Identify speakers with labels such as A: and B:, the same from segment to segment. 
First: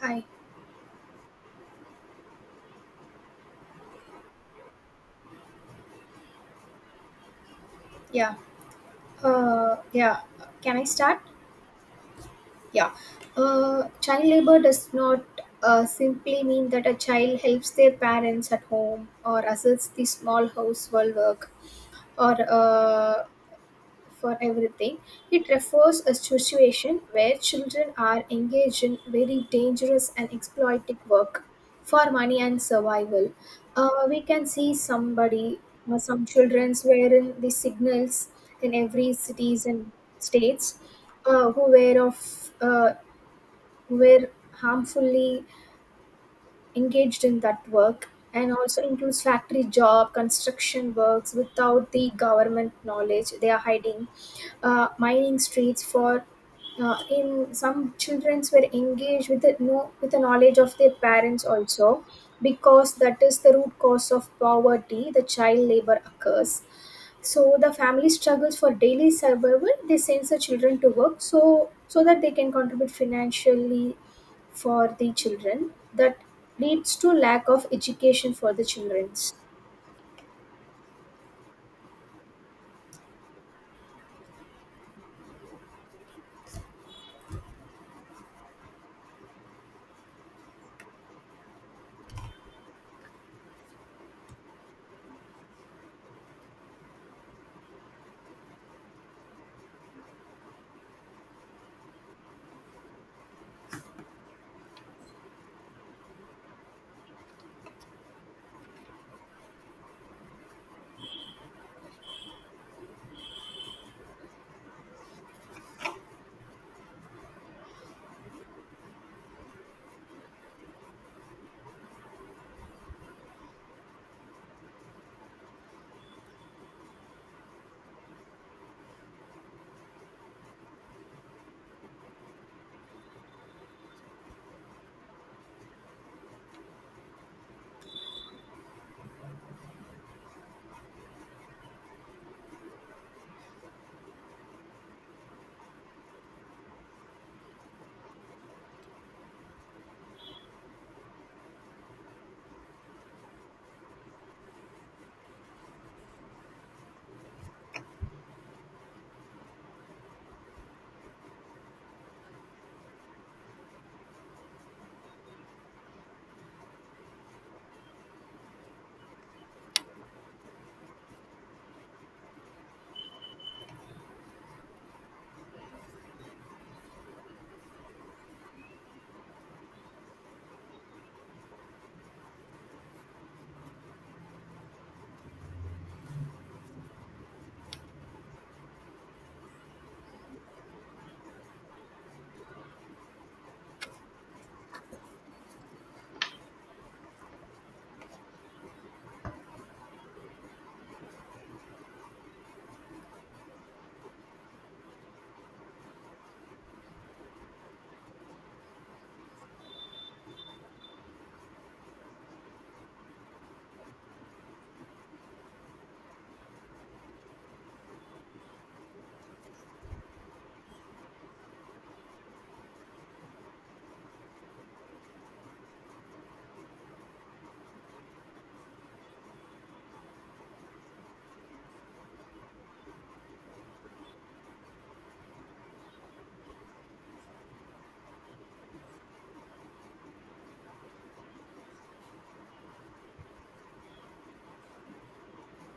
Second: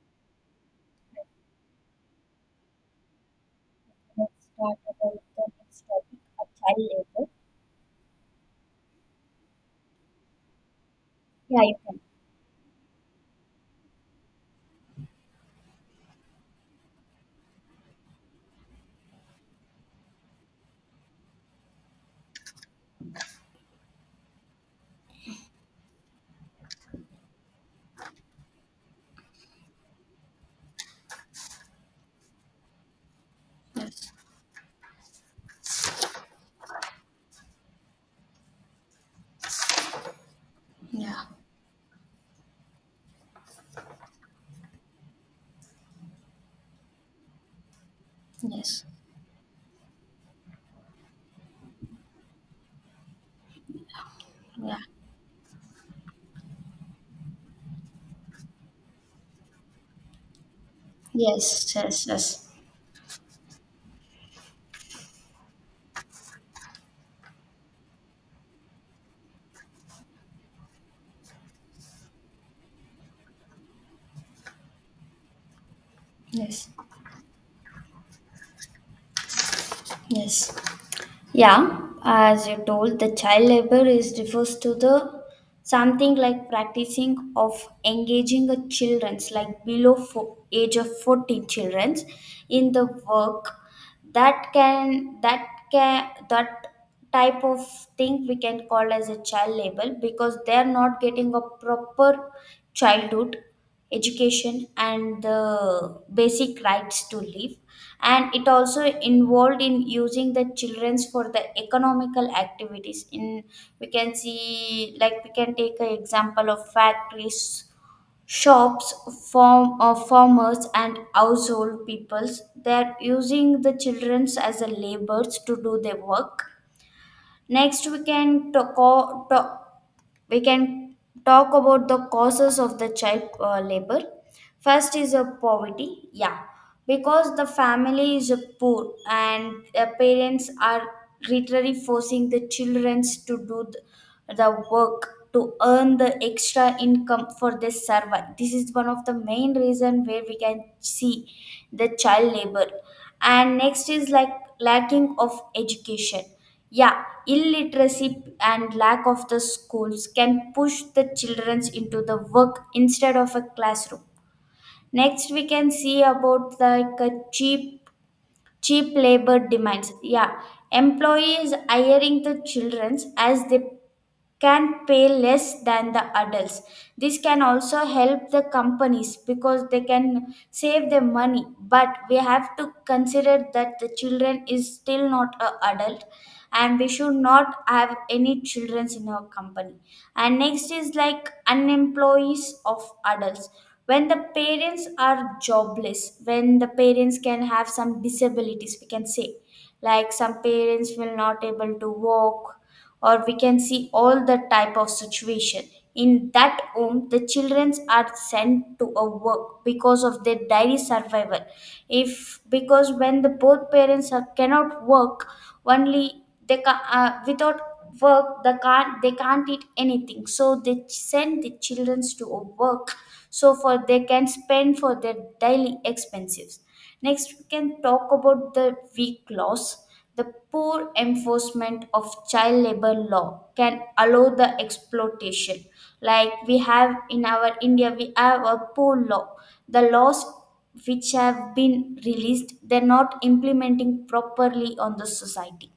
A: Hi.
B: Let's talk about the next topic, a child labor.
A: Yeah. Yeah. Can I start?
B: Yeah, you can.
A: Yeah. Child labor does not simply mean that a child helps their parents at home or assists the small household work or for everything. It refers a situation where children are engaged in very dangerous and exploitive work for money and survival. We can see somebody, some childrens wearing the signals in every cities and states, uh, who wear of uh, who wear harmfully engaged in that work, and also includes factory job construction works without the government knowledge. They are hiding,
B: Yeah.
A: mining streets for, in some childrens were engaged with the no with the knowledge of their parents
B: Yes,
A: also,
B: yes, yes,
A: because that is the root cause of poverty. The child labor occurs, so the family struggles for daily survival. They send the children to work so that they can contribute financially for the children, that
B: yes,
A: leads to lack of education for the childrens.
B: yes. Yeah, as you told, the child labor is refers to the something like practicing of engaging a children's like below age of 14 children's in the work that can that type of thing we can call as a child labor because they are not getting a proper childhood education and the basic rights to live, and it also involved in using the children's for the economical activities in, we can see like we can take an example of factories, shops, farm or farmers and household peoples they're using the children's as a laborers to do their work. Next we can we can talk about the causes of the child labor. First is a poverty, yeah, because the family is poor and parents are literally forcing the children to do the work to earn the extra income for their survival. This is one of the main reason where we can see the child labor. And next is like lacking of education. Yeah, illiteracy and lack of the schools can push the children into the work instead of a classroom. Next, we can see about like a cheap labor demands. Yeah, employees hiring the children as they can pay less than the adults. This can also help the companies because they can save their money, but we have to consider that the children is still not a adult and we should not have any children in our company. And next is like unemployees of adults. When the parents are jobless, when the parents can have some disabilities, we can say like some parents will not able to walk, or we can see all the type of situation. In that home the children are sent to a work because of their daily survival. If, because when the both parents are, cannot work, only without work they can't, they can't eat anything, so send the children to a work so for they can spend for their daily expenses. Next, we can talk about the weak laws. The poor enforcement of child labor law can allow the exploitation. Like we have in our India, we have a poor law. The laws which have been released, they're not implementing properly on the society.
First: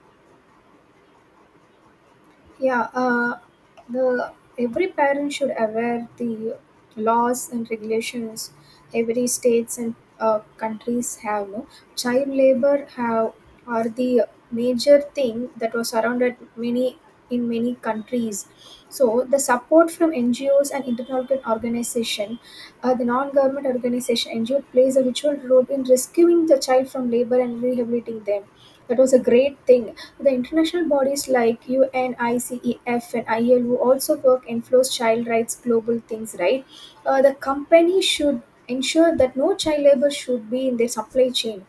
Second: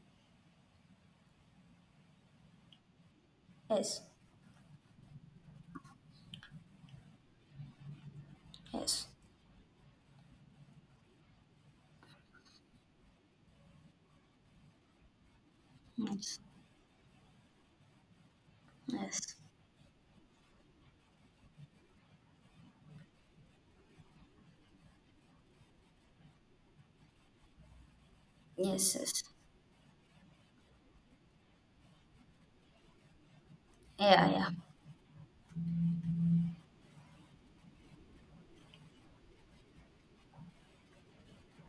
A: Yeah. Uh,
B: Yes,
A: the every parent should aware the laws and regulations
B: yes,
A: every states and countries have. No? Child labor have are the major thing that was surrounded
B: yes,
A: many in many countries. So
B: yes,
A: the support from NGOs and international organization. The non-government organization NGO plays a vital role in rescuing the child from labor and rehabilitating them.
B: yes,
A: That was a
B: yes.
A: great thing. The international bodies like UNICEF and ILO also
B: Yeah,
A: work
B: yeah.
A: enforce child rights global things, right? The company should ensure that no child labor should be in their supply chain.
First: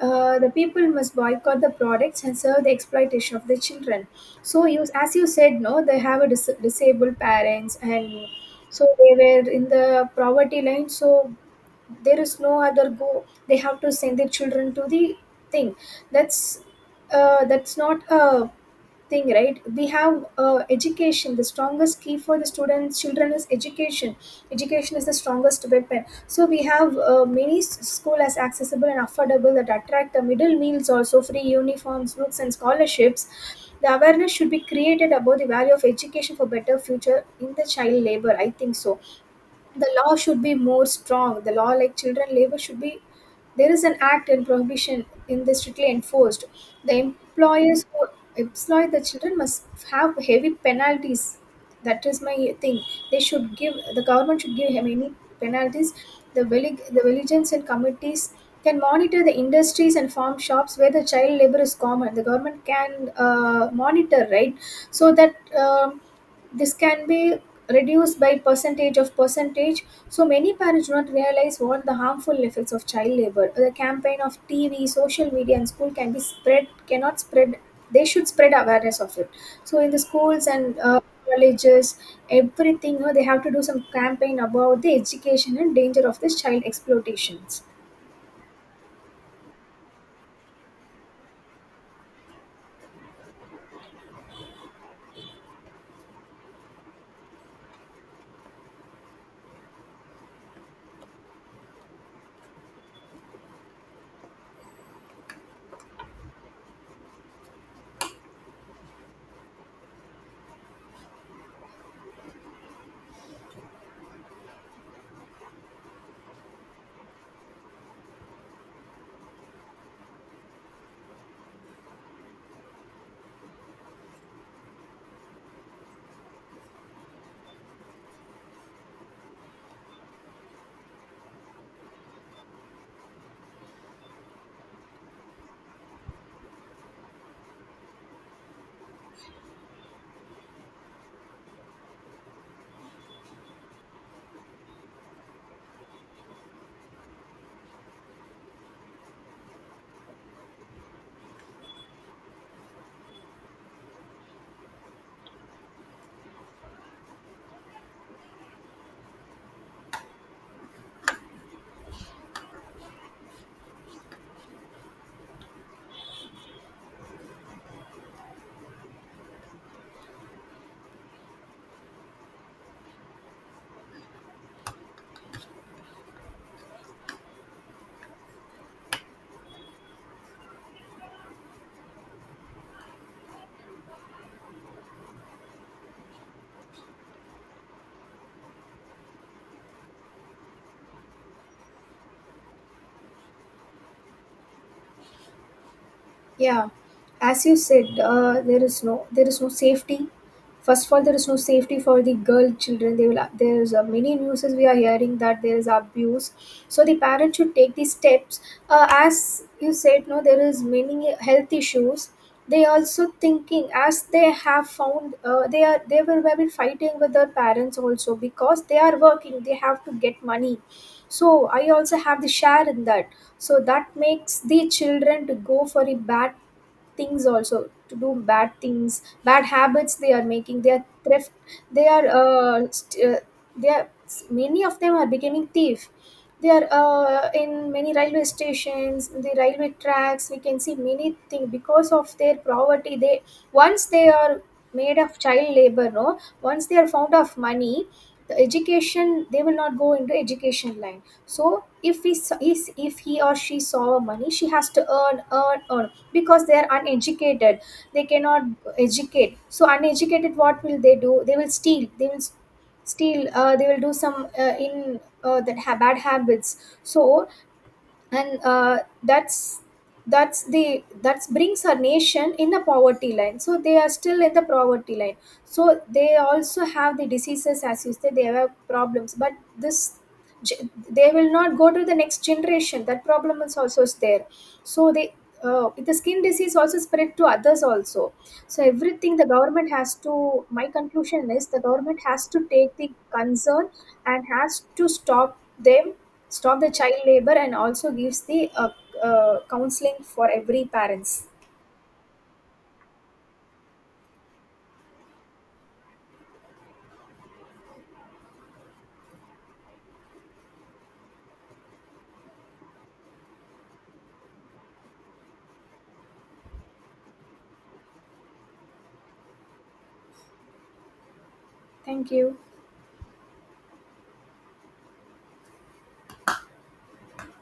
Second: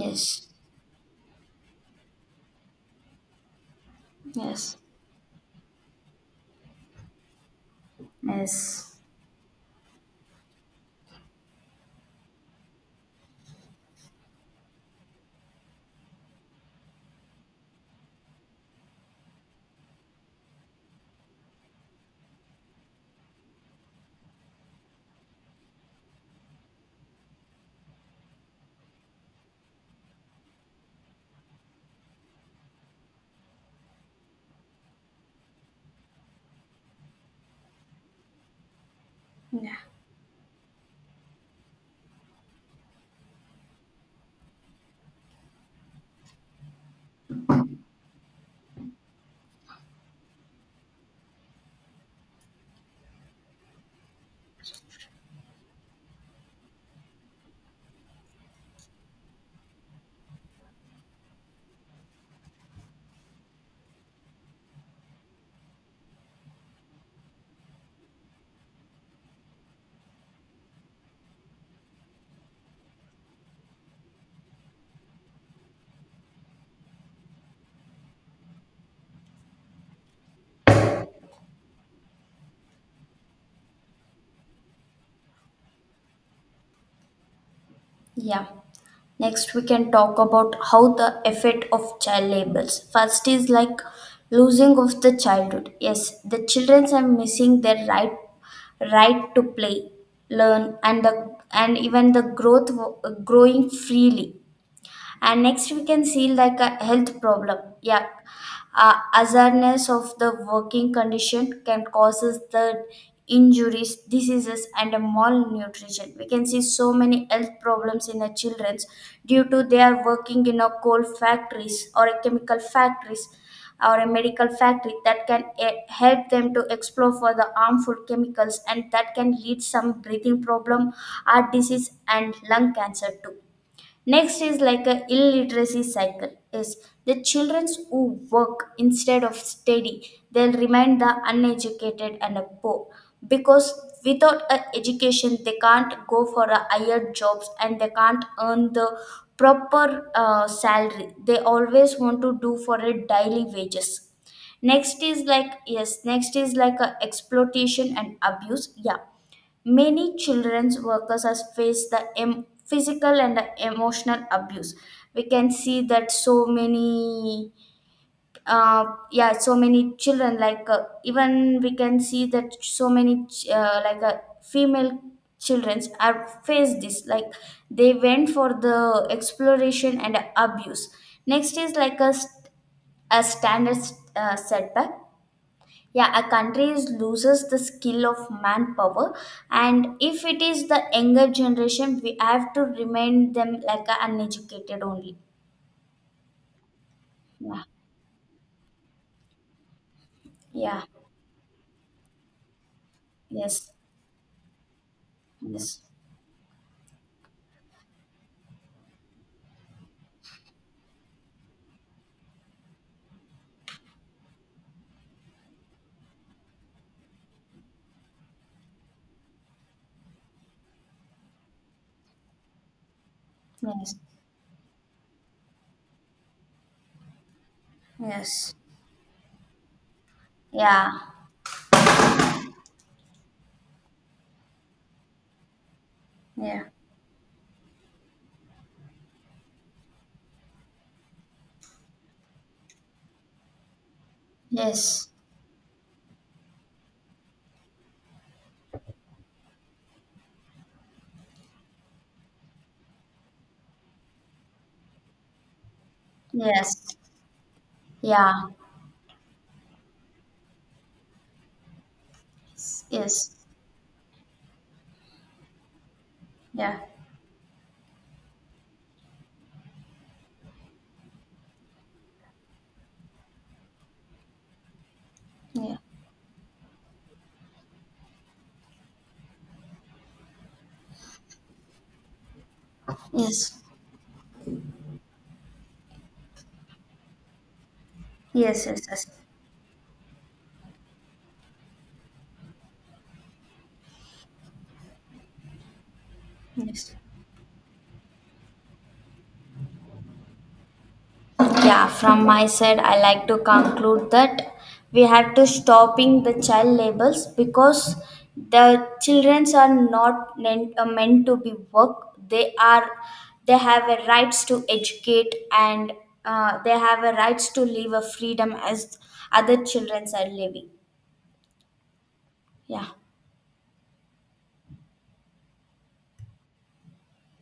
A: Uh, the people must boycott the products and serve the exploitation of the children. So
B: yes,
A: you, as you said, no, they have a disabled parents, and so
B: yes.
A: they were in the poverty line. So there is no other go. They have to send their children to the thing. That's that's not a thing, right? We have education. The strongest key for the students children is education. Education is the strongest weapon, so we have many school as accessible and affordable, that attract the middle meals, also free uniforms, books, and scholarships. The awareness should be created about the value of education for better future in the child labor, I think so. The law should be more strong. The law like children labor should be, there is an act and prohibition in this strictly enforced. The employers who employ the children must have heavy penalties. That is my thing. They should give, the government should give him any penalties. The village, the villages and committees can monitor the industries and farm shops where the child labor is common. The government can, monitor, right? So that this can be reduced by percentage of percentage. So many parents do not realize what the harmful effects of child labor. The campaign of tv, social media, and school can be spread, cannot spread. They should spread awareness of it. So in the schools and colleges, everything, they have to do some campaign about the education and danger of this child exploitations.
B: Yeah. Next, we can talk about how the effect of child labels. First is like losing of the childhood. Yes, the children are missing their right to play, learn, and the and even the growth growing freely. And next we can see like a health problem, yeah. Uh, awareness of the working condition can causes the injuries, diseases and a malnutrition. We can see so many health problems in the children's due to they are working in a coal factories or a chemical factories or a medical factory that can help them to explore for the harmful chemicals, and that can lead some breathing problem, heart disease and lung cancer too. Next is like a illiteracy cycle is the children who work instead of study, they'll remain the uneducated and a poor, because without a education they can't go for a higher jobs and they can't earn the proper salary. They always want to do for a daily wages. Next is like, yes, next is like a exploitation and abuse, yeah. Many children's workers has faced the physical and the emotional abuse. We can see that so many, uh, yeah, so many children. Like, even we can see that so many female childrens are faced this. Like they went for the exploration and abuse. Next is like a standard setback, yeah. A country loses the skill of manpower, and if it is the younger generation we have to remind them like a uneducated only.
A: Yeah, as you
B: Yeah.
A: said uh, there is no, there is no safety.
B: Yeah.
A: First of all, there is no safety for the girl children. They will,
B: Yes,
A: there's many news we are hearing that there is
B: yes,
A: abuse. So the parents should take these steps. Uh, as you said, no, there is many health issues. They also thinking as they have found, they will have been fighting with their parents also because they are working. They have to get money, so I also have the share in that. So
B: yes,
A: that makes the children to go for a bad things, also to do bad
B: yes.
A: things, bad habits they are making. They are
B: Yeah,
A: thrift. They are uh, st- uh, they are many of them are becoming thief. They
B: yeah.
A: are in many railway stations, in the railway tracks, we can see many things. Because of their poverty, they, once they are made
B: Yes,
A: of child labor, no, once they are found of money, the education, they will not go into education line. So if he s- is if he or she saw money, she has to earn, earn, earn, because they are
B: yes.
A: uneducated. They
B: Yeah.
A: cannot educate. So uneducated, what will they do? They will steal, steal
B: Yes.
A: they will do some, in that bad habits.
B: Yeah.
A: So and uh, that's that's the, that brings our nation in the poverty line. So they are still in the poverty line.
B: Yeah.
A: So they also have the diseases, as you say, they have problems. But this, ge- they will not go to the next generation, that problem is
B: Yes,
A: also there. So they, the skin disease also spread to others also. So
B: yes, yes, yes,
A: everything,
B: yes,
A: the government has to, my conclusion is the government has to take the concern and has to stop them, stop the
B: yes.
A: child labor, and also gives the counseling for every parents.
B: Yeah, from my side, I like to conclude that we have to stopping the child labels because the children are not meant to be work. They are, they have a rights to educate, and they have a rights to live a freedom as other children are living.
A: Thank you.
B: Yeah.